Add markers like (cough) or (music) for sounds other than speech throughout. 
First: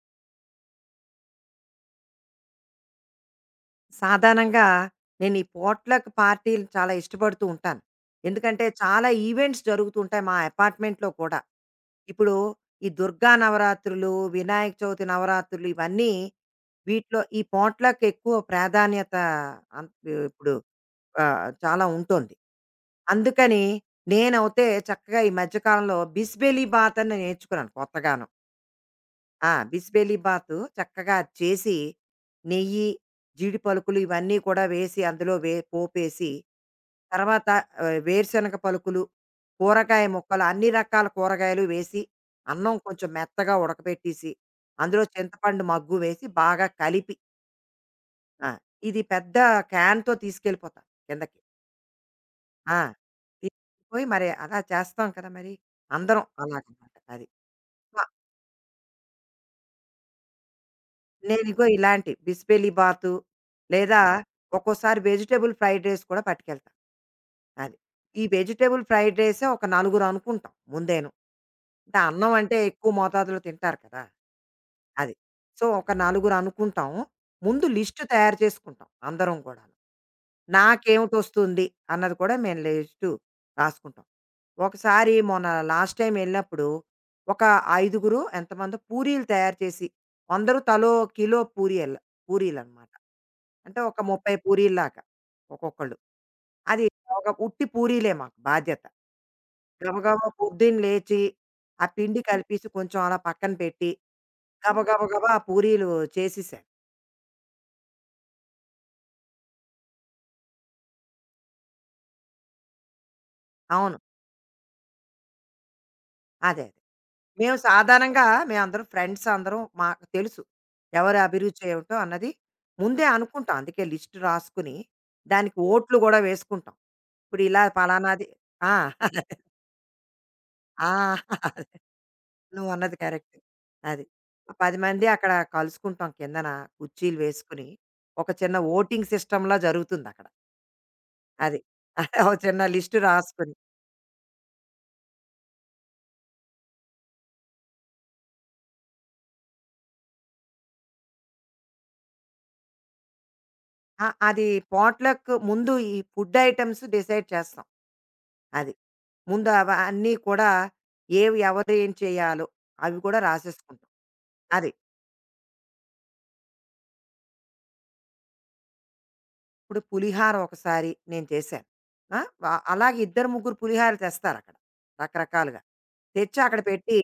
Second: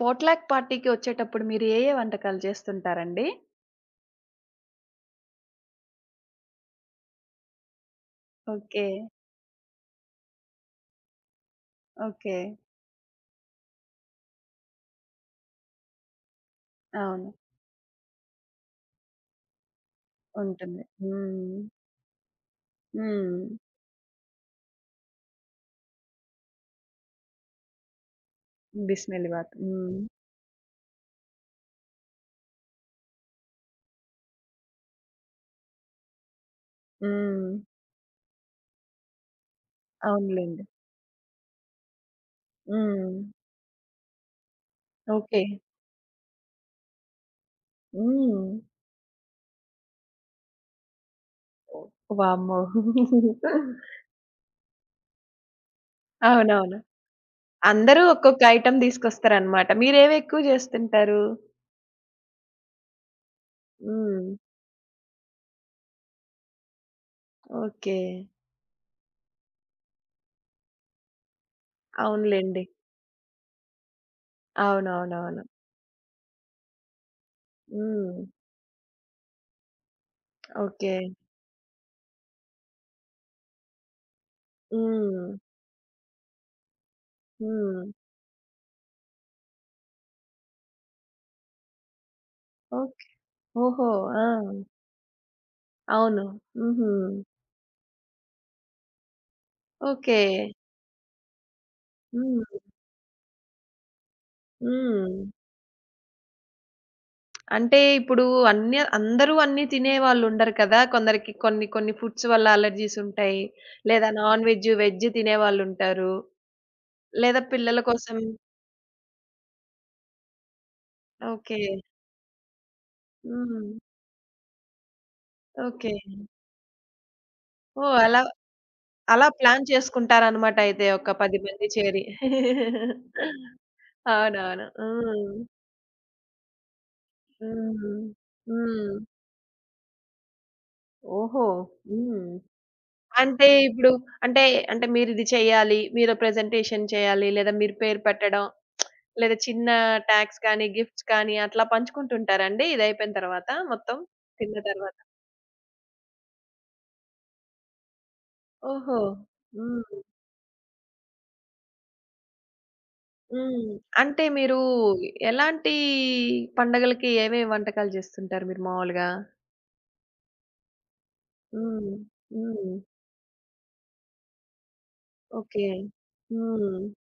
పోట్‌లాక్ పార్టీకి వచ్చేటప్పుడు మీరు ఏ వంటకాలు చేస్తుంటారండి? సాధారణంగా నేను ఈ పోట్లక్ పార్టీలు చాలా ఇష్టపడుతూ ఉంటాను. ఎందుకంటే ఓకే. చాలా ఈవెంట్స్ జరుగుతూ ఉంటాయి మా అపార్ట్మెంట్‌లో కూడా. ఇప్పుడు ఓకే. ఈ దుర్గా నవరాత్రులు, వినాయక చవితి నవరాత్రులు ఇవన్నీ వీటిలో అవును. ఈ పోట్లక్ ఎక్కువ ప్రాధాన్యత అన్ ఇప్పుడు ఉంటుంది. హ్మ్. చాలా ఉంటుంది. హ్మ్. అందుకని నేనైతే చక్కగా ఈ మధ్య కాలంలో బిస్బెలి బాత్ అని నేర్చుకున్నాను కొత్తగాను. బిస్మిల్లి బాత్. హ్మ్. బిస్బేలి బాతు చక్కగా చేసి, నెయ్యి, జీడి పలుకులు ఇవన్నీ కూడా వేసి అందులో పోపేసి, తర్వాత హ్మ్. వేరుశనగ పలుకులు, కూరగాయ ముక్కలు అవునులెండి. అన్ని రకాల కూరగాయలు వేసి, అన్నం కొంచెం హ్మ్. మెత్తగా ఉడకబెట్టేసి, అందులో ఓకే. చింతపండు మగ్గు వేసి బాగా కలిపి హ్మ్. ఆ! ఇది పెద్ద క్యాన్‌తో తీసుకెళ్ళిపోతా కిందకి. వామ్మో! ఆ! తీసుకెళ్ళిపోయి మరి అలా చేస్తాం కదా మరి. అందరం అవునవును. అలాగనమాట అది. అందరూ ఒక్కొక్క ఐటెమ్ తీసుకొస్తారనమాట. మీరేవి ఎక్కువ చేస్తుంటారు? నేనిగో ఇలాంటి బిస్బెలి బాతు లేదా హ్మ్. ఒక్కోసారి వెజిటబుల్ ఫ్రైడ్ రైస్ కూడా పట్టుకెళ్తా. అది. ఓకే. ఈ వెజిటబుల్ ఫ్రైడ్ రైసే ఒక నలుగురు అనుకుంటాం ముందేను. అంటే అన్నం అంటే అవునులెండి. ఎక్కువ మోతాదులో తింటారు కదా! అది. అవునవునవును. సో, ఒక నలుగురు అనుకుంటాం. ముందు లిస్ట్ హ్మ్. తయారు చేసుకుంటాం అందరం కూడాను. ఓకే. నాకేమిటొస్తుంది అన్నది కూడా మేము లిస్టు రాసుకుంటాం. ఒకసారి హ్మ్. మొన్న లాస్ట్ టైమ్ ఎళ్ళినప్పుడు ఒక హ్మ్. ఐదుగురు ఎంతమందో పూరీలు తయారు చేసి అందరూ తలో కిలో పూరియల్ పూరీలనమాట. ఓకే. అంటే ఓహో! ఒక ఆ! 30 పూరీల్లాగా ఒక్కొక్కళ్ళు. అవును. అది హుహు. ఒక ఉట్టి పూరీలే మాకు బాధ్యత. ఓకే. గబగబా పొద్దున్న లేచి, ఆ పిండి హ్మ్. కలిపేసి కొంచెం అలా పక్కన పెట్టి గబగబ హ్మ్. గబా పూరీలు చేసేసారు. అంటే ఇప్పుడు అన్ని అందరూ అన్నీ తినేవాళ్ళుండరు కదా! కొందరికి కొన్ని కొన్ని ఫుడ్స్ వల్ల అలర్జీస్ ఉంటాయి. అవును. లేదా నాన్ వెజ్, వెజ్ తినేవాళ్ళుంటారు. అదే. అదే. లేదా మేము పిల్లల కోసం సాధారణంగా మేమందరం ఫ్రెండ్స్ అందరం మాకు తెలుసు. ఎవరి ఓకే. అభిరుచి ఏమిటో అన్నది ముందే అనుకుంటాం. హ్మ్. అందుకే లిస్ట్ రాసుకుని, దానికి ఓకే. ఓట్లు గూడా వేసుకుంటాం. ఇప్పుడు ఇలా ఓహ్! అలా పలానాది ఆ! అలా (laughs) ప్లాన్ చేసుకుంటారనమాట ఆ! అయితే ఒక 10 మంది చేరి. నువ్వన్నది కరెక్ట్. అది. అవునవును. 10 మంది అక్కడ హ్మ్. కలుసుకుంటాం కిందన కుర్చీలు వేసుకుని. హ్మ్. ఒక చిన్న హ్మ్. ఓటింగ్ సిస్టమ్‌లా జరుగుతుందక్కడ. ఓహో! అది. (laughs) హ్మ్. ఓ చిన్న లిస్ట్ అంటే రాసుకుని ఇప్పుడు అంటే, అంటే, మీరిది చేయాలి. మీరు ప్రెజెంటేషన్ చేయాలి. లేదా మీరు పేరు పెట్టడం. లేదా చిన్న టాగ్స్ కానీ, గిఫ్ట్స్ కానీ అట్లా పంచుకుంటుంటారా అండి? ఇదయిపోయిన తర్వాత మొత్తం అది తిన్న తర్వాత? పాట్‌లక్ ముందు ఈ ఫుడ్ ఐటెమ్స్ డిసైడ్ చేస్తాం. అది. ఓహో! ముందు హ్మ్. అన్నీ కూడా ఏవి ఎవరు ఏం చేయాలో అవి కూడా హ్మ్. రాసేసుకుంటాం. అంటే మీరు అది. ఎలాంటి పండగలకి ఏమేమి వంటకాలు జేస్తుంటారు మీరు మామూలుగా? ఇప్పుడు పులిహార ఒకసారి నేను చేశాను. హ్మ్. ఆ! వ హ్మ్. అలాగే ఇద్దరు, ముగ్గురు పులిహారలు తెస్తారక్కడ. రకరకాలుగా. ఓకే. తెచ్చి అక్కడ హ్మ్. పెట్టి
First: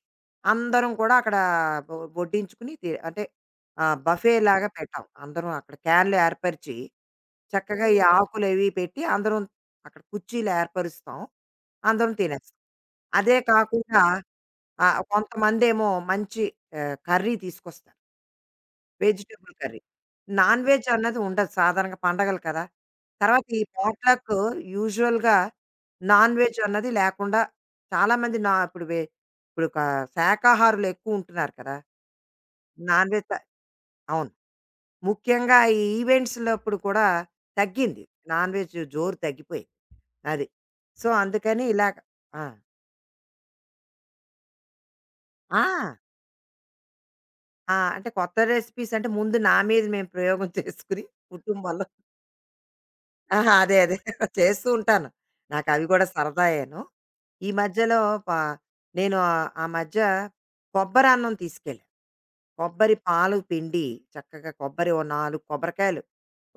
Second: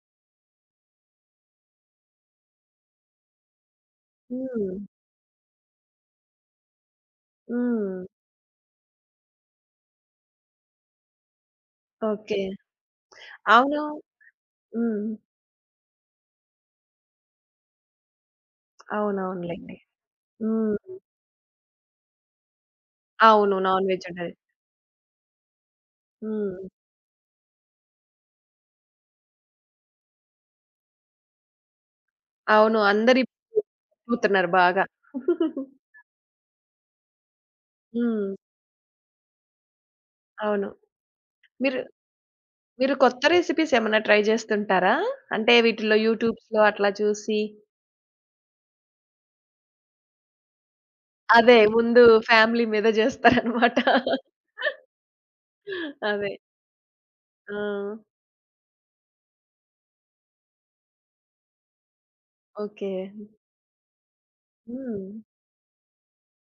అందరం కూడా అక్కడ వడ్డించుకుని అంటే బఫేలాగా హ్మ్. పెట్టాం. అందరం అక్కడ క్యాన్లు ఏర్పరిచి చక్కగా హ్మ్. ఈ ఆకులవి పెట్టి అందరం అక్కడ కుర్చీలు ఏర్పరుస్తాం. అందరం ఓకే. తినేస్తాం. అదే అవును. కాకుండా హ్మ్. కొంతమందేమో మంచి కర్రీ తీసుకొస్తారు. వెజిటబుల్ అవునవునులెండి. కర్రీ. నాన్ వెజ్ హ్మ్. అన్నది ఉండదు సాధారణంగా పండగలు కదా! తర్వాత అవును. ఈ నాన్ వెజ్ పాట్‌లక్ ఉంటది. యూజువల్‌గా నాన్ వెజ్ హ్మ్. అన్నది లేకుండా చాలామంది నా ఇప్పుడు ఇప్పుడు శాకాహారులు ఎక్కువ ఉంటున్నారు కదా! అవును. నాన్ వెజ్ అందరిప్పుడు అవును. పోతున్నారు (laughs) బాగా. ముఖ్యంగా ఈ ఈవెంట్స్‌లప్పుడు కూడా తగ్గింది. హ్మ్. నాన్ వెజ్ జోరు తగ్గిపోయింది. అది. అవును. సో, అందుకని మీరు ఇలాగ ఆ! మీరు కొత్త రెసిపీస్ ఏమన్నా ట్రై చేస్తుంటారా? అంటే ఆ! వీటిలో యూట్యూబ్స్‌లో అట్లా చూసి ఆ! అంటే కొత్త రెసిపీస్ అంటే ముందు నా మీద మేము ప్రయోగం చేసుకుని అదే కుటుంబంలో ముందు ఫ్యామిలీ మీద అదే. చేస్తారనమాట. అదే. (laughs) చేస్తూ ఉంటాను. నాకవి గూడా అదే. సరదాయేను. ఈ ఆ! మధ్యలో ప నేను ఆ మధ్య కొబ్బరన్నం తీసుకెళ్ళా. ఓకే. కొబ్బరి పాలు పిండి చక్కగా కొబ్బరి ఓ హ్మ్. 4 కొబ్బరికాయలు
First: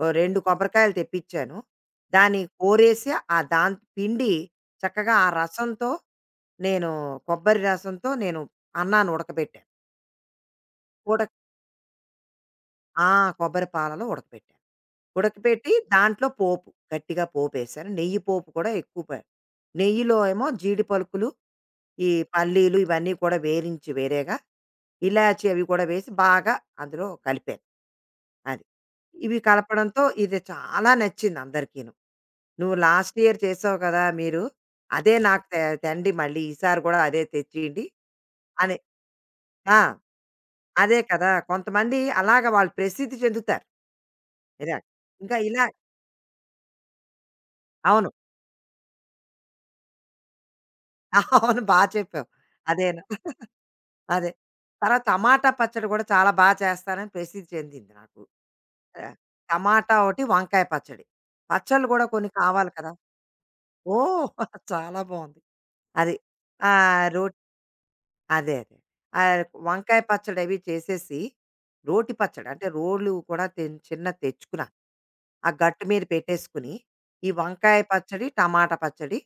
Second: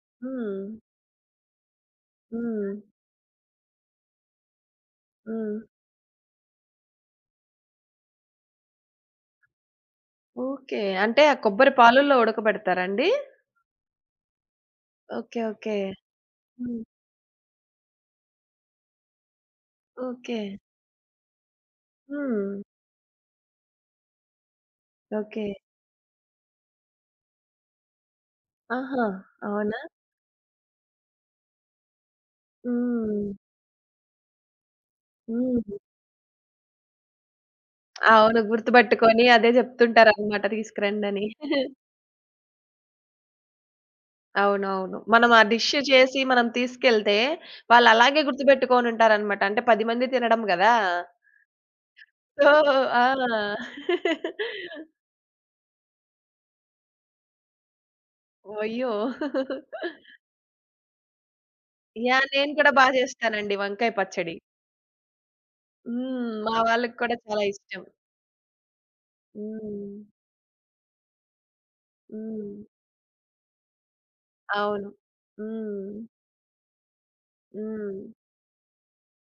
ఓ 2 హ్మ్. కొబ్బరికాయలు తెప్పిచ్చాను. దాన్ని హ్మ్. కోరేసి ఆ పిండి చక్కగా ఆ హ్మ్. రసంతో నేను కొబ్బరి రసంతో నేను అన్నాన్ని ఉడకబెట్టాను. ఓకే. అంటే ఉడక ఆ కొబ్బరి పాలల్లో ఉడకబెడతారా ఆ! అండి? కొబ్బరి పాలలో ఉడకబెట్టాను. ఓకే. ఉడకపెట్టి ఓకే. దాంట్లో పోపు హ్మ్. గట్టిగా పోపేశాను. నెయ్యి పోపు కూడా ఎక్కువ నెయ్యిలో ఓకే. ఏమో జీడి పలుకులు, ఈ హ్మ్. పల్లీలు ఇవన్నీ కూడా వేరించి వేరేగా, ఇలాచి ఓకే. అవి కూడా వేసి బాగా అందులో కలిపాను. అది. ఆహా! ఇవి అవునా? కలపడంతో ఇది చాలా నచ్చింది అందరికీను. "నువ్వు లాస్ట్ హ్మ్. ఇయర్ చేసావు కదా మీరు, అదే నాకు హ్మ్. తెండి మళ్ళీ ఈసారి కూడా అదే తెచ్చియండి" అవును. అని. గుర్తుబట్టుకొని అదే ఆ! జెప్తుంటారనమాట అదే తీసుకురండని. కదా! కొంతమంది అలాగా వాళ్ళు ప్రసిద్ధి చెందుతారు. ఇలా. అవునవును. మనం ఇంకా ఆ ఇలా డిష్ చేసి మనం తీసుకెళ్తే అవును. వాళ్ళలాగే గుర్తుపెట్టుకొనుంటారనమాట. అంటే 10 మంది తినడం గదా! అవును. బా చెప్పావు. సో అదేను. ఆ! అదే. తర్వాత టమాటా పచ్చడి కూడా చాలా బా చేస్తారని ప్రసిద్ధి చెందింది నాకు. అయ్యో! ఆ! టమాటా ఒకటి, వంకాయ పచ్చడి. పచ్చళ్ళు కూడా యాహ్! కొన్ని నేను కావాలి కూడా బా కదా! జేస్తానండి వంకాయ ఓహ్! పచ్చడి. (laughs) చాలా బావుంది. అది. హ్మ్. మా వాళ్ళకి ఆహ్, కూడా రోట్ చాలా ఇష్టం. అదే. అదే. ఆహ్, హ్మ్. వంకాయ పచ్చడి అవి చేసేసి, రోటి పచ్చడి హ్మ్. అంటే రోలు కూడా చిన్నది తెచ్చుకున్నాను. అవును. ఆ గట్టు హ్మ్. మీద పెట్టేసుకుని, ఈ వంకాయ హ్మ్. పచ్చడి, టమాటా పచ్చడి,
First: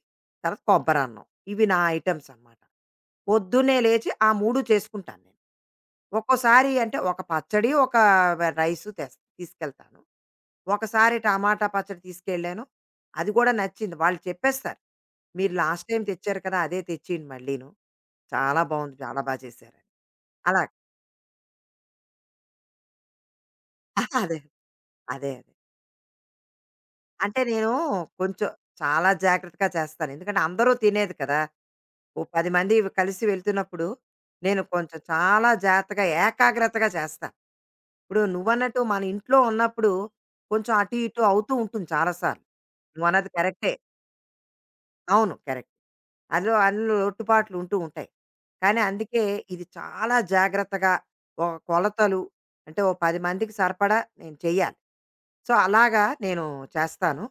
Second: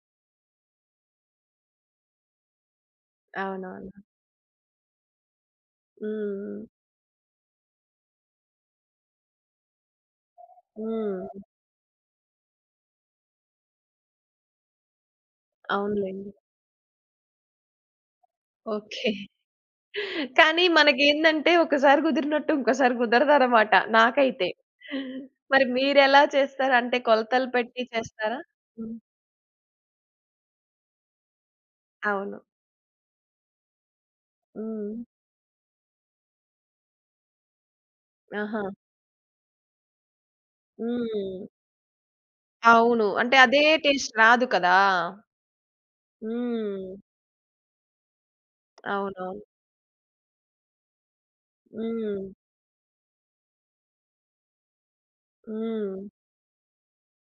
తర్వాత కొబ్బరన్నం. ఇవి నా ఐటెమ్స్ అన్నమాట. పొద్దున్నే అవునవును. లేచి ఆ 3 చేసుకుంటాను నేను. హ్మ్. ఒక్కోసారి అంటే ఒక పచ్చడి, ఒక రైసు తెస్ తీసుకెళ్తాను. ఒకసారి హ్మ్. టమాటా పచ్చడి తీసుకెళ్ళాను. అది కూడా నచ్చింది. వాళ్ళు చెప్పేస్తారు. "మీరు లాస్ట్ టైమ్ అవునులెండి. తెచ్చారు కదా! అదే తెచ్చేయండి మళ్ళీను. చాలా బావుంది. ఓకే. చాలా బా చేశారని." అలా కానీ మనకేందంటే ఒకసారి కుదిరినట్టు ఇంకోసారి కుదరదనమాట (laughs) అదే. నాకైతే. అదే. అదే. మరి మీరెలా చేస్తారు? అంటే అంటే కొలతలు నేను పెట్టి చేస్తారా? కొంచెం హ్మ్. చాలా జాగ్రత్తగా చేస్తాను. ఎందుకంటే అందరూ తినేది కదా! ఓ అవును. 10 మంది కలిసి వెళ్తున్నప్పుడు, నేను హ్మ్. కొంచెం చాలా జాగ్రత్తగా, ఏకాగ్రతగా చేస్తా. ఇప్పుడు ఆహా! నువ్వన్నట్టు మన ఇంట్లో ఉన్నప్పుడు, కొంచెం అటు, ఇటు హ్మ్. అవుతూ ఉంటుంది చాలా సార్లు. అవును. నువ్వన్నది అంటే అదే కరెక్టే. టేస్ట్ రాదు కదా! అవును. కరెక్ట్. అందులో అందులో హ్మ్. లోటుపాట్లు ఉంటూ ఉంటాయి. కానీ అందుకే అవునవును. ఇది చాలా జాగ్రత్తగా ఒక కొలతలు హ్మ్. అంటే ఓ 10 మందికి సరిపడా నేను చెయ్యాలి. సో, హ్మ్. అలాగా నేను చేస్తాను.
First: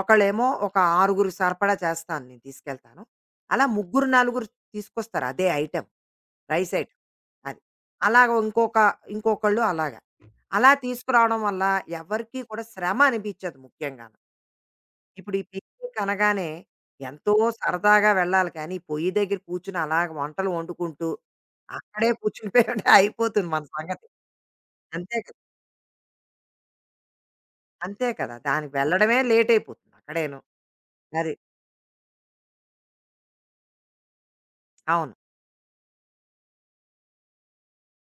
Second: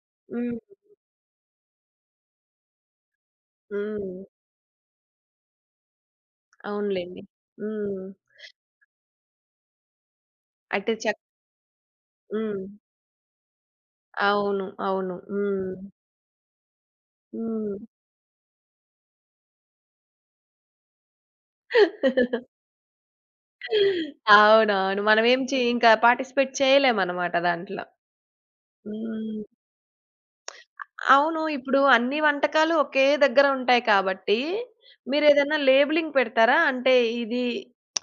ఒకళ్ళేమో హ్మ్. ఒక ఆరుగురు సరిపడా చేస్తాను నేను తీసుకెళ్తాను. అలా ముగ్గురు, హ్మ్. నలుగురు తీసుకొస్తారు అదే ఐటెమ్. Rice item. అవునులెండి. అది. హ్మ్. అలాగ ఇంకొక ఇంకొకళ్ళు అలాగా. అలా అయితే చక్ తీసుకురావడం వల్ల ఎవరికీ హ్మ్. కూడా శ్రమ అనిపించదు ముఖ్యంగాను. అవును. అవును. ఇప్పుడు ఈ హ్మ్. పిక్నిక్ అనగానే ఎంతో హ్మ్. సరదాగా వెళ్ళాలి కానీ పొయ్యి దగ్గర కూర్చుని అలాగ వంటలు వండుకుంటూ అక్కడే (laughs) కూర్చునిపోయి ఉంటే (laughs) అయిపోతుంది మన సంగతి. అవునవును. అంతే కదా! మనమేం చే ఇంకా పార్టిసిపేట్ చేయలేమనమాట దాంట్లో. అంతే కదా! దానికి వెళ్ళడమే హ్మ్. లేట్ అయిపోతుంది అక్కడేను. అది. అవును. ఇప్పుడు అన్ని వంటకాలు ఒకే దగ్గర ఉంటాయి కాబట్టి, అవును. మీరేదైనా లేబులింగ్ పెడతారా? అంటే ఇది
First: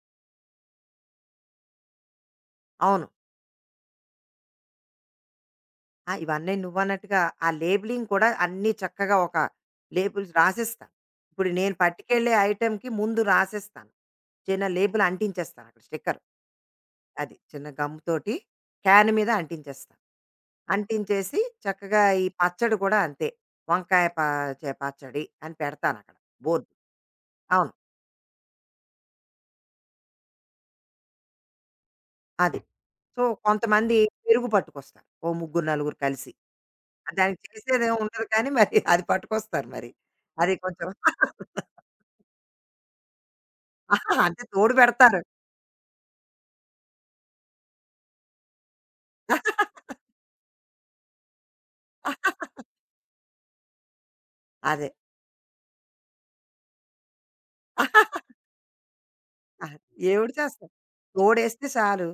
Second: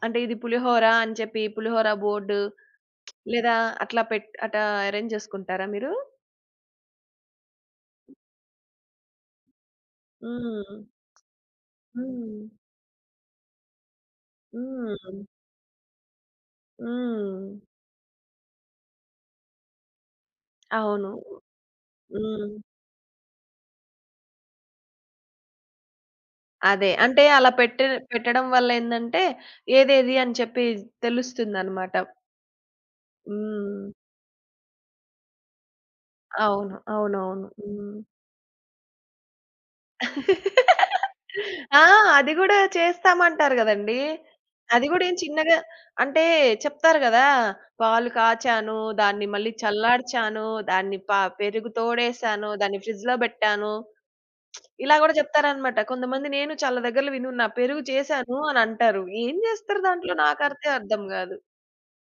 అంటే ఇది పులిహోర అని చెప్పి పులిహోర బోర్డు అవును. లేదా అట్లా పెట్ అటా అరేంజ్ చేసుకుంటారా మీరు? ఇవన్నీ నువ్వన్నట్టుగా ఆ లేబులింగ్ కూడా అన్నీ చక్కగా ఒక లేబుల్స్ హ్మ్. రాసేస్తాను. ఇప్పుడు నేను పట్టుకెళ్ళే హ్మ్. ఐటెమ్‌కి ముందు రాసేస్తాను. చిన్న లేబుల్ హ్మ్. అంటించేస్తాను అక్కడ స్టిక్కర్. అది. హ్మ్. చిన్న గమ్‌తోటి క్యాన్ మీద అంటించేస్తాను. అవును. అంటించేసి చక్కగా ఈ హ్మ్. పచ్చడి కూడా అంతే. వంకాయ ప చే పచ్చడి అని పెడతానక్కడ బోర్డు. అదే. అంటే అలా అవును. పెట్టె పెట్టడం వల్ల ఏందంటే, ఏదేది అని చెప్పి తెలుస్తుందనమాట. అది. సో, హ్మ్. కొంతమంది పెరుగు పట్టుకొస్తారు. ఓ ముగ్గురు, నలుగురు కలిసి. అవును. దానికి అవునవును. చేసేదేమి హ్మ్. ఉండదు కానీ మరి అది పట్టుకొస్తారు మరి. అది కొంచెం (laughs) ఆ! అది గూడా చేస్తామంటారు గదండీ! అహా! అంటే తోడు అది గూడా ఏం పెడతారు. చిన్నగా అంటే చెప్తారు గదా! పాలు కాచాను, దాన్ని మళ్ళీ చల్లార్చాను, దాన్ని పా పెరుగు తోడేసాను, దాన్ని ఫ్రిడ్జ్‌లో బెట్టాను. అదే. ఇలా గూడా జెప్తారనమాట. కొంతమంది నేను చాలా దగ్గరలో వినున్నా. పెరుగు చేశాను అనంటారు. ఏం అది జేస్తారు దాంట్లో ఏవిడ చేస్తాం. నాకైతే అర్థం గాదు. తోడేస్తే చాలు.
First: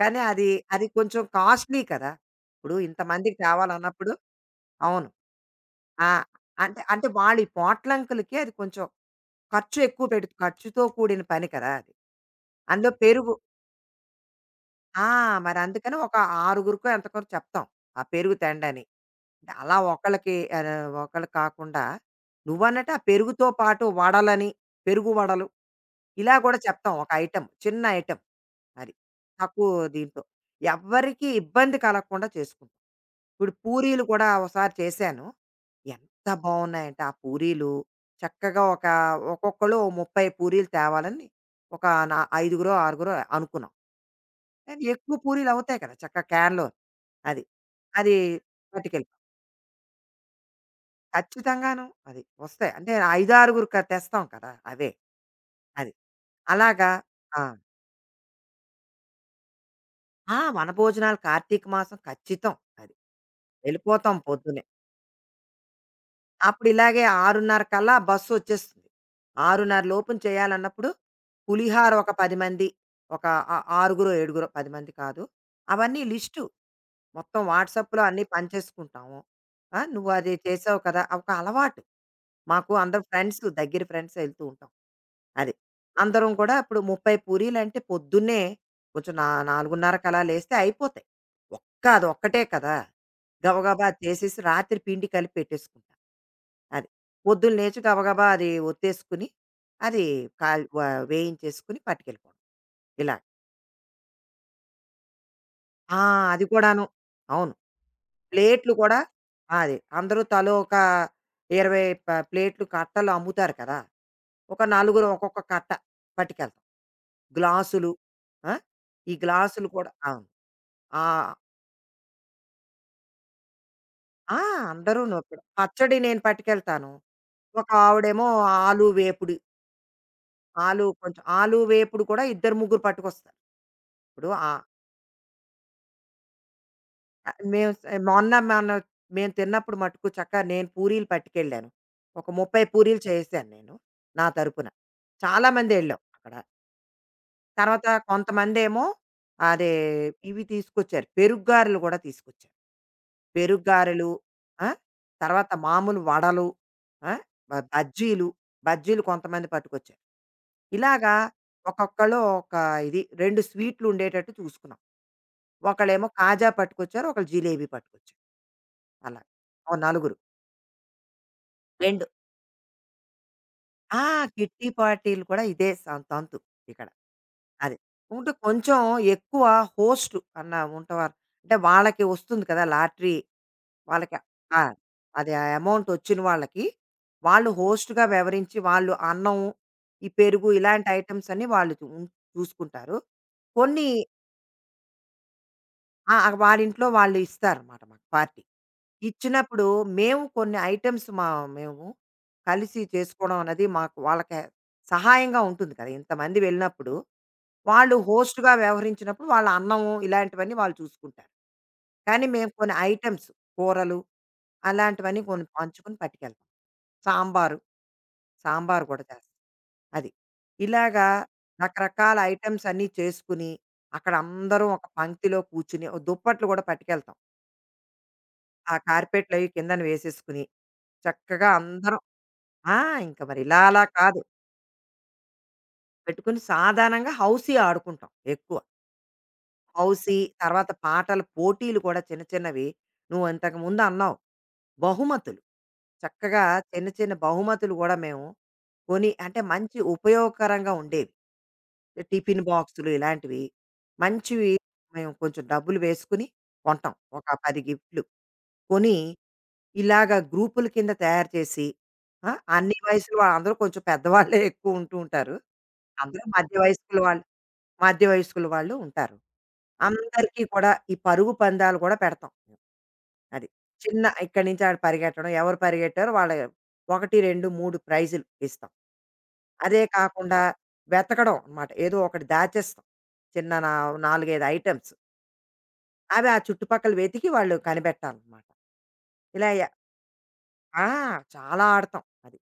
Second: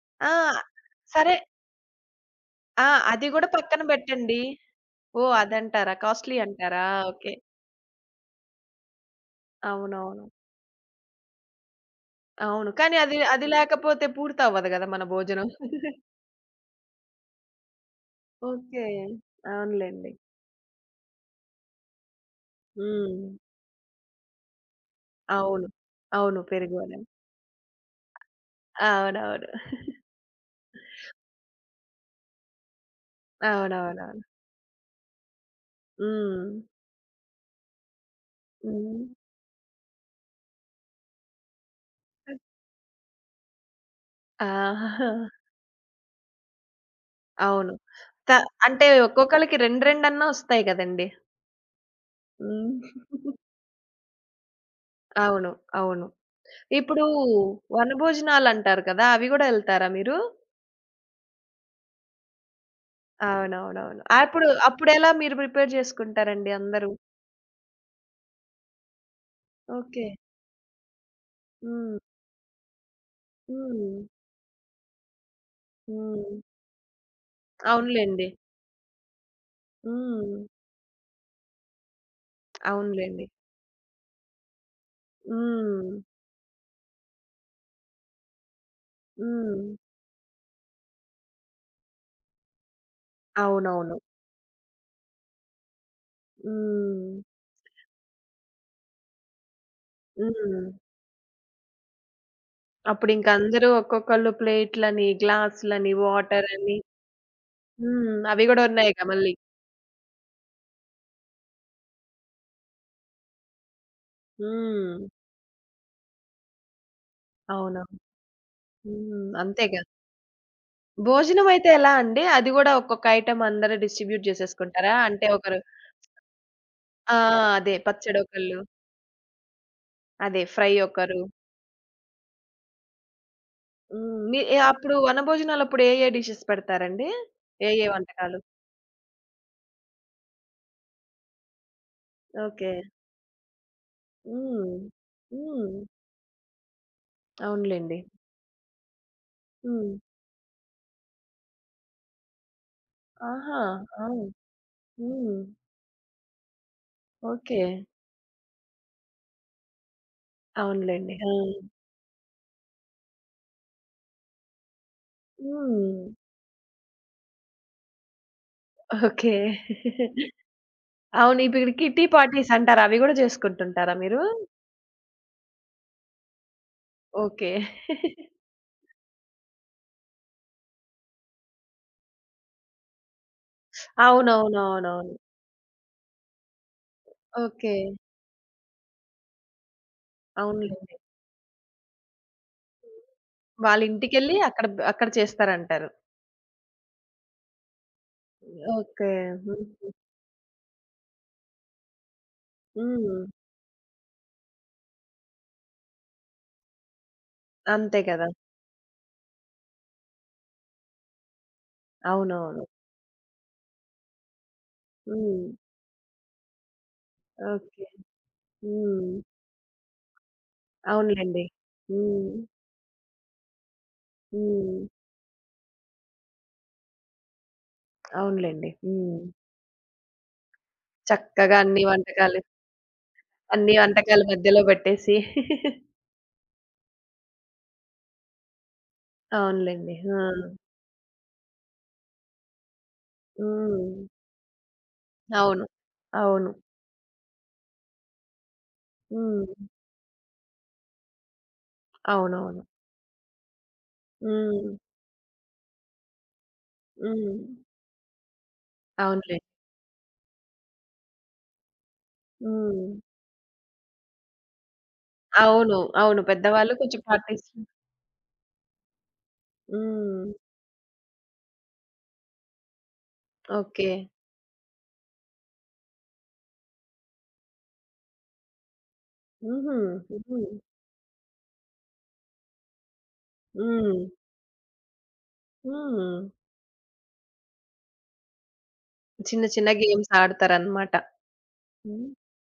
కానీ అది, ఆ! అది కొంచెం సరే. కాస్ట్‌లీ కదా! ఇప్పుడు ఆ! అది ఇంతమందికి గూడా పక్కన తేవాలన్నప్పుడు బెట్టండి. అవును. ఓహ్! అదంటారా? ఆ! కాస్ట్‌లీ అంటే, అంటారా? అంటే ఓకే. వాళ్ళు ఈ పోట్లంకులకి అది కొంచెం ఖర్చు ఎక్కువ అవునవును. పెడు ఖర్చుతో కూడిన పని కదా! అది. అవును. అందులో కానీ అది పెరుగు అది లేకపోతే పూర్తవ్వదు గదా! మన ఆ! భోజనం. మరందుకని ఒక ఆరుగురికో ఎంతకొ చెప్తాం. ఆ పెరుగు తెండని. ఓకే. అలా అవునులెండి. ఒకళ్ళకి ఒకళ్ళకి కాకుండా నువ్వన్నట్టు ఆ హ్మ్. పెరుగుతో పాటు వడలని, పెరుగు వడలు అవును. ఇలా అవును. గూడా పెరుగు చెప్తాం అన్నం. ఒక ఐటెమ్. చిన్న ఐటెమ్ అది. అవునవును. తక్కువ దీంతో. ఎవ్వరికీ ఇబ్బంది కలగకుండా చేసుకుంటాం. ఇప్పుడు పూరీలు అవునవునవును. కూడా ఒకసారి చేశాను. ఎంత హ్మ్. బావున్నాయంటే ఆ పూరీలు చక్కగా ఒక హ్మ్. ఒక్కొక్కళ్ళు ఓ 30 పూరీలు తేవాలని ఒక నా ఐదుగురో, ఆరుగురో అనుకున్నాం. ఆ! కానీ ఎక్కువ పూరీలవుతాయి కదా! చక్కగా క్యాన్‌లో. అది. అవును. అది త అంటే పట్టుకెళ్ళిపో ఒక్కొక్కళ్ళకి 2, 2 అన్నా ఒస్తాయి గదండీ. ఖచ్చితంగాను. అది. వస్తాయి. హ్మ్. అంటే 5, 6 తెస్తాం కదా! అవే. అవును. అది. అవును. అలాగా ఇప్పుడు ఆ! వనభోజనాలంటారు కదా! అవి గూడా ఎళ్తారా మీరు? ఆ! వనభోజనాలు కార్తీక మాసం ఖచ్చితం. అది. అవునవునవును. వెళ్ళిపోతాం అప్పుడు పొద్దున్నే. అప్పుడెలా మీరు ప్రిపేర్ జేసుకుంటారండి అప్పుడు అందరూ? ఇలాగే 6:30 కల్లా బస్సొచ్చేస్తుంది. 6:30 ఓకే. లోపున చేయాలన్నప్పుడు పులిహార హ్మ్. ఒక 10 మంది, ఒక ఆ హ్మ్. ఆరుగురో, ఏడుగురో 10 మంది కాదు. అవన్నీ హ్మ్. లిస్టు. మొత్తం వాట్సాప్‌లో అన్నీ అవునులెండి. పంచేసుకుంటాము. నువ్వు అది హ్మ్. చేసావు కదా! ఒక అలవాటు. మాకు అందరం అవునులెండి. ఫ్రెండ్స్ ఎళ్తూ ఉంటాం. అది. హ్మ్. అందరం కూడా ఇప్పుడు 30 పూరీలంటే పొద్దున్నే కొంచెం నా హ్మ్. 4:30కి అలా లేస్తే అయిపోతాయి. ఒక్క అదొక్కటే కదా! గబగబా అవునవును. చేసేసి రాత్రి పిండి కలిపి పెట్టేసుకుంటా. అది. హ్మ్. పొద్దున్న లేచి గబగబా అది ఒత్తేసుకుని, అది హ్మ్. కాల్ వ వేయించేసుకుని పట్టుకెళ్ళిపోవడం ఇలా. అప్పుడింక అందరూ ఒక్కొక్కళ్ళు ప్లేట్‌లని, గ్లాసులని, ఆ! అది వాటరని కూడాను. అవును. హ్మ్. అవి గూడా ప్లేట్లు కూడా ఉన్నాయిగా మళ్ళీ. అది. అందరూ తలో ఒక 20 ప్లేట్లు, కట్టలు అమ్ముతారు కదా! ఒక హ్మ్. నలుగురం ఒక్కొక్క కట్ట పట్టుకెళ్తాం. గ్లాసులు. అవునవును. ఆ! ఈ హ్మ్. గ్లాసులు అంతేగా. కూడా అవును. ఆహ్, భోజనం అయితే ఎలా అండి? అది గూడా ఒక్కొక్క ఐటెమ్ అందరూ డిస్ట్రిబ్యూట్ ఆ! జేసేసుకుంటారా? అందరూను అంటే ఇప్పుడు ఒకరు పచ్చడి నేను పట్టుకెళ్తాను. ఆ! ఒక అదే ఆవిడేమో పచ్చడొకళ్ళు, ఆలు వేపుడు. అదే ఫ్రై ఒకరు ఆలు వేపుడు కూడా ఇద్దరు, ముగ్గురు పట్టుకొస్తారు. హ్మ్. ఇప్పుడు మీ ఆ ఏ అప్పుడు వనభోజనాలప్పుడు ఏ డిషెస్ పెడతారండి? ఆ! ఏ, మేము స్ ఏ మొన్న వంటకాలు? మేము తిన్నప్పుడు మటుకు చక్కగా నేను పూరీలు పట్టుకెళ్ళాను. ఒక 30 ఓకే. పూరీలు చేశాను నేను. నా తరపున. హ్మ్. చాలా హ్మ్. మందెళ్ళాం అక్కడ. తర్వాత అవునులెండి. కొంతమందేమో అదే హ్మ్. ఇవి తీసుకొచ్చారు. పెరుగ్గారెలు గూడా తీసుకొచ్చారు. ఆహా! ఆ! పెరుగ్గారెలు ఆ! హ్మ్. తర్వాత మామూలు వడలు, ఆ! బ ఓకే. బజ్జీలు, బజ్జీలు కొంతమంది పట్టుకొచ్చారు. అవునులెండి. ఇలాగా ఆ! ఒక్కొక్కళ్ళు ఒక ఇది 2 స్వీట్లుండేటట్టు చూసుకున్నాం. హ్మ్. ఒకళ్ళేమో కాజా పట్టుకొచ్చారు. ఒకళ్ళు జిలేబీ పట్టుకొచ్చారు. అలా. ఓకే. ఓ నలుగురు. అవును. ఇప్పుడు కిట్టి 2 పార్టీస్ అంటారు. అవి గూడా జేసుకుంటుంటారా ఆ! మీరు? కిట్టి పార్టీలు కూడా ఇదే తంతు ఇక్కడ. ఓకే. అది. ఉంటే కొంచెం ఎక్కువ హోస్ట్ అన్న ఉంటవారు. అంటే వాళ్ళకి వస్తుంది కదా! లాటరీ వాళ్ళకి ఆ! అవునవునవునవును. అది ఆ అమౌంట్ వచ్చిన వాళ్ళకి, వాళ్ళు ఓకే. హోస్ట్‌గా వ్యవరించి వాళ్ళు అన్నం, ఈ పెరుగు ఇలాంటి అవునులెండి. ఐటెమ్స్ అన్నీ వాళ్ళు చూసుకుంటారు. వాళ్ళ కొన్ని ఇంటికెళ్ళి అక్కడ బ్ అక్కడ చేస్తారంటారు. ఆ! అ వారింట్లో వాళ్ళు ఇస్తారనమాట మాకు పార్టీ. ఓకే. హుహు. ఇచ్చినప్పుడు మేము కొన్ని ఐటెమ్స్ మేము కలిసి హ్మ్. చేసుకోవడం అనేది మాకు వాళ్ళకి సహాయంగా ఉంటుంది కదా! ఇంతమంది వెళ్ళినప్పుడు. వాళ్ళు అంతే కదా! హోస్ట్‌గా వ్యవహరించినప్పుడు వాళ్ళ అన్నం ఇలాంటివన్నీ వాళ్ళు చూసుకుంటారు. కానీ మేము అవునవును. కొన్ని ఐటెమ్స్ కూరలు అలాంటివన్నీ కొన్ని హ్మ్. పంచుకొని పట్టుకెళ్తాం. సాంబారు. ఓకే. సాంబారు కూడా హ్మ్. చేస్తాం. అది. ఇలాగా అవునులెండి. రకరకాల హ్మ్. ఐటెమ్స్ అన్నీ చేసుకుని అక్కడ అందరం హ్మ్. ఒక పంక్తిలో కూర్చుని ఓ దుప్పట్లు కూడా పట్టుకెళ్తాం. అవునులెండి. ఆ హ్మ్. కార్పెట్లు అవి కిందన వేసేసుకుని చక్కగా చక్కగా అన్ని అందరం వంటకాలు, ఆ! ఇంక మరి ఇలా అన్ని అలా కాదు. వంటకాల మధ్యలో పెట్టేసి (laughs) పెట్టుకుని సాధారణంగా హౌసీ ఆడుకుంటాం ఎక్కువ. అవునులెండి. హౌసీ ఆ! తర్వాత పాటల పోటీలు కూడా చిన్న చిన్నవి నువ్వు ఇంతకుముందు హ్మ్. అన్నావు. బహుమతులు. అవును. చక్కగా అవును. చిన్న చిన్న బహుమతులు కూడా మేము కొని అంటే హ్మ్. మంచి ఉపయోగకరంగా ఉండేవి. టిఫిన్ అవునవును. బాక్సులు ఇలాంటివి మంచివి హ్మ్. మేము కొంచెం డబ్బులు వేసుకుని కొంటాం. ఒక హ్మ్. 10 గిఫ్ట్లు. కొని అవునులే. ఇలాగ గ్రూపుల కింద తయారు చేసి, ఆ! అన్ని హ్మ్. వయసులు వాళ్ళందరూ కొంచెం పెద్దవాళ్ళే ఎక్కువ ఉంటూ ఉంటారు. అవును. అవును. అందరూ మధ్య పెద్దవాళ్ళు వయస్కుల కొంచెం వాళ్ళు పాటిస్ మధ్య వయస్కుల వాళ్ళు ఉంటారు. హ్మ్. అందరికీ కూడా ఈ పరుగు పందాలు కూడా పెడతాం. మేము. అది. ఓకే. చిన్న ఇక్కడి నుంచి ఆడ పరిగెట్టడం, ఎవరు పరిగెట్టారో వాళ్ళ 1, 2, 3 ప్రైజులు ఇస్తాం. హుహు. అదే హుహు. కాకుండా వెతకడం అన్నమాట. ఏదో ఒకటి దాచేస్తాం. చిన్న నా హ్మ్. 4, 5 ఐటెమ్స్. హ్మ్. అవి ఆ చుట్టుపక్కల వెతికి వాళ్ళు కనిపెట్టాలన్నమాట. చిన్న ఇలా చిన్న గేమ్స్ ఆ! ఆడతారనమాట. చాలా ఆడతాం హ్మ్. అది.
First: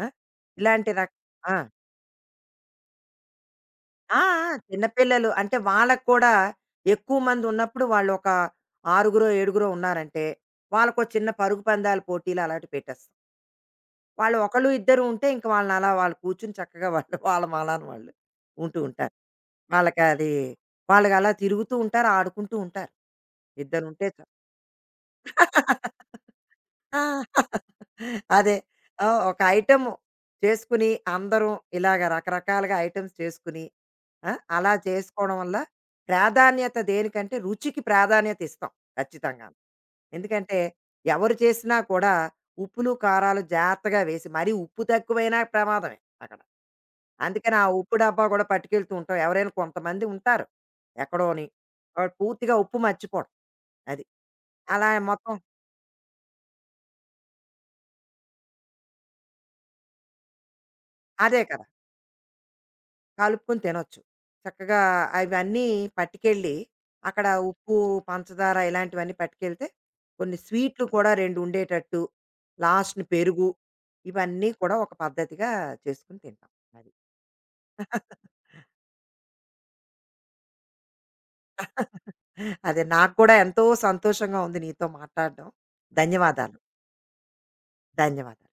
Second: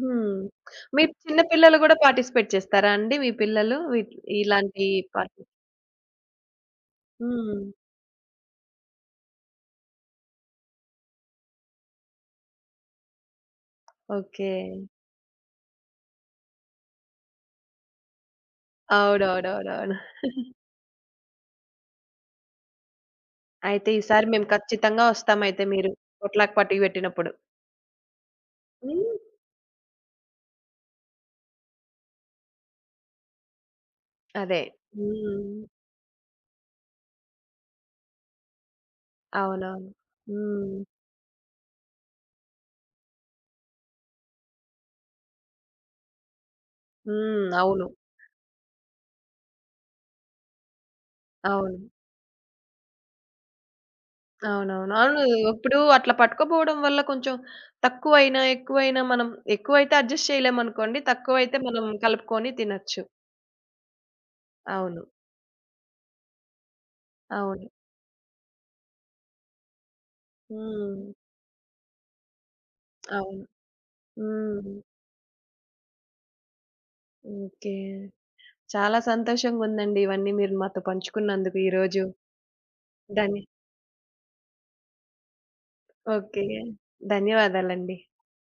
ఆ! ఇలాంటి మీ రక చిన్న ఆ! పిల్లలు గూడా పార్టిసిపేట్ చేస్తారా అండి? మీ పిల్లలు వీట్ ఆ! ఆ! ఇలాంటి చిన్నపిల్లలు పార్టీ అంటే వాళ్ళకి కూడా ఎక్కువ హ్మ్. మందున్నప్పుడు వాళ్ళొక ఆరుగురో, ఏడుగురో ఉన్నారంటే వాళ్ళకో చిన్న పరుగు పందాల పోటీలు అలాంటివి పెట్టేస్తాం. వాళ్ళు ఓకే. ఒకళ్ళు, ఇద్దరు ఉంటే ఇంక వాళ్ళనలా వాళ్ళు కూర్చొని చక్కగా వాళ్ళు వాళ్ళ మాలాన వాళ్ళు ఉంటూ ఉంటారు. అవునవునవునవును. వాళ్ళకది వాళ్ళకలా తిరుగుతూ ఉంటారు, ఆడుకుంటూ ఉంటారు. అయితే ఇద్దరుంటే ఈసారి చాలు. మేము ఖచ్చితంగా వస్తామయితే మీరు (laughs) పొట్లాక్ పార్టీ ఆ! పెట్టినప్పుడు. (laughs) అదే. హ్మ్. ఒక ఐటెము చేసుకుని అందరం ఇలాగ రకరకాలుగా ఐటెమ్స్ చేసుకుని ఆ! అదే. అలా చేసుకోవడం వల్ల హ్మ్. ప్రాధాన్యత దేనికంటే రుచికి ప్రాధాన్యత ఇస్తాం ఖచ్చితంగాను. అవునవును. ఎందుకంటే హ్మ్. ఎవరు చేసినా కూడా ఉప్పులు, కారాలు జాగ్రత్తగా వేసి మరీ ఉప్పు తక్కువైనా ప్రమాదమే అక్కడ. హ్మ్. అందుకని ఆ అవును. ఉప్పు డబ్బా కూడా పట్టుకెళ్తూ ఉంటాం. ఎవరైనా కొంతమంది ఉంటారు ఎక్కడోని. అవును. వాళ్ళు పూర్తిగా ఉప్పు మర్చిపోవడం అది. అలా అవునవును. అవును. మొత్తం ఇప్పుడు అట్లా పట్టుకుపోవడం వల్ల కొంచెం తక్కువైనా, ఎక్కువైనా మనం ఎక్కువైతే అడ్జస్ట్ చేయలేమనుకోండి. అదే తక్కువైతే కదా! మనం కలుపుకొని తినొచ్చు. కలుపుకొని తినొచ్చు. చక్కగా అవును. అవన్నీ పట్టుకెళ్ళి, అక్కడ అవును. ఉప్పు, పంచదార ఇలాంటివన్నీ పట్టుకెళ్తే, కొన్ని స్వీట్లు హ్మ్. కూడా 2 ఉండేటట్టు, లాస్ట్‌న అవును. పెరుగు, ఇవన్నీ హ్మ్. కూడా ఒక పద్ధతిగా చేసుకొని తింటాం. అది. ఓకే. చాలా సంతోషంగుందండి ఇవన్నీ మీరు మాతో పంచుకున్నందుకు ఈరోజు. (laughs) అదే నాకు కూడా ధన్య ఎంతో సంతోషంగా ఉంది నీతో మాట్లాడడం. ఓకే. ధన్యవాదాలు. ధన్యవాదాలండి. ధన్యవాదాలు.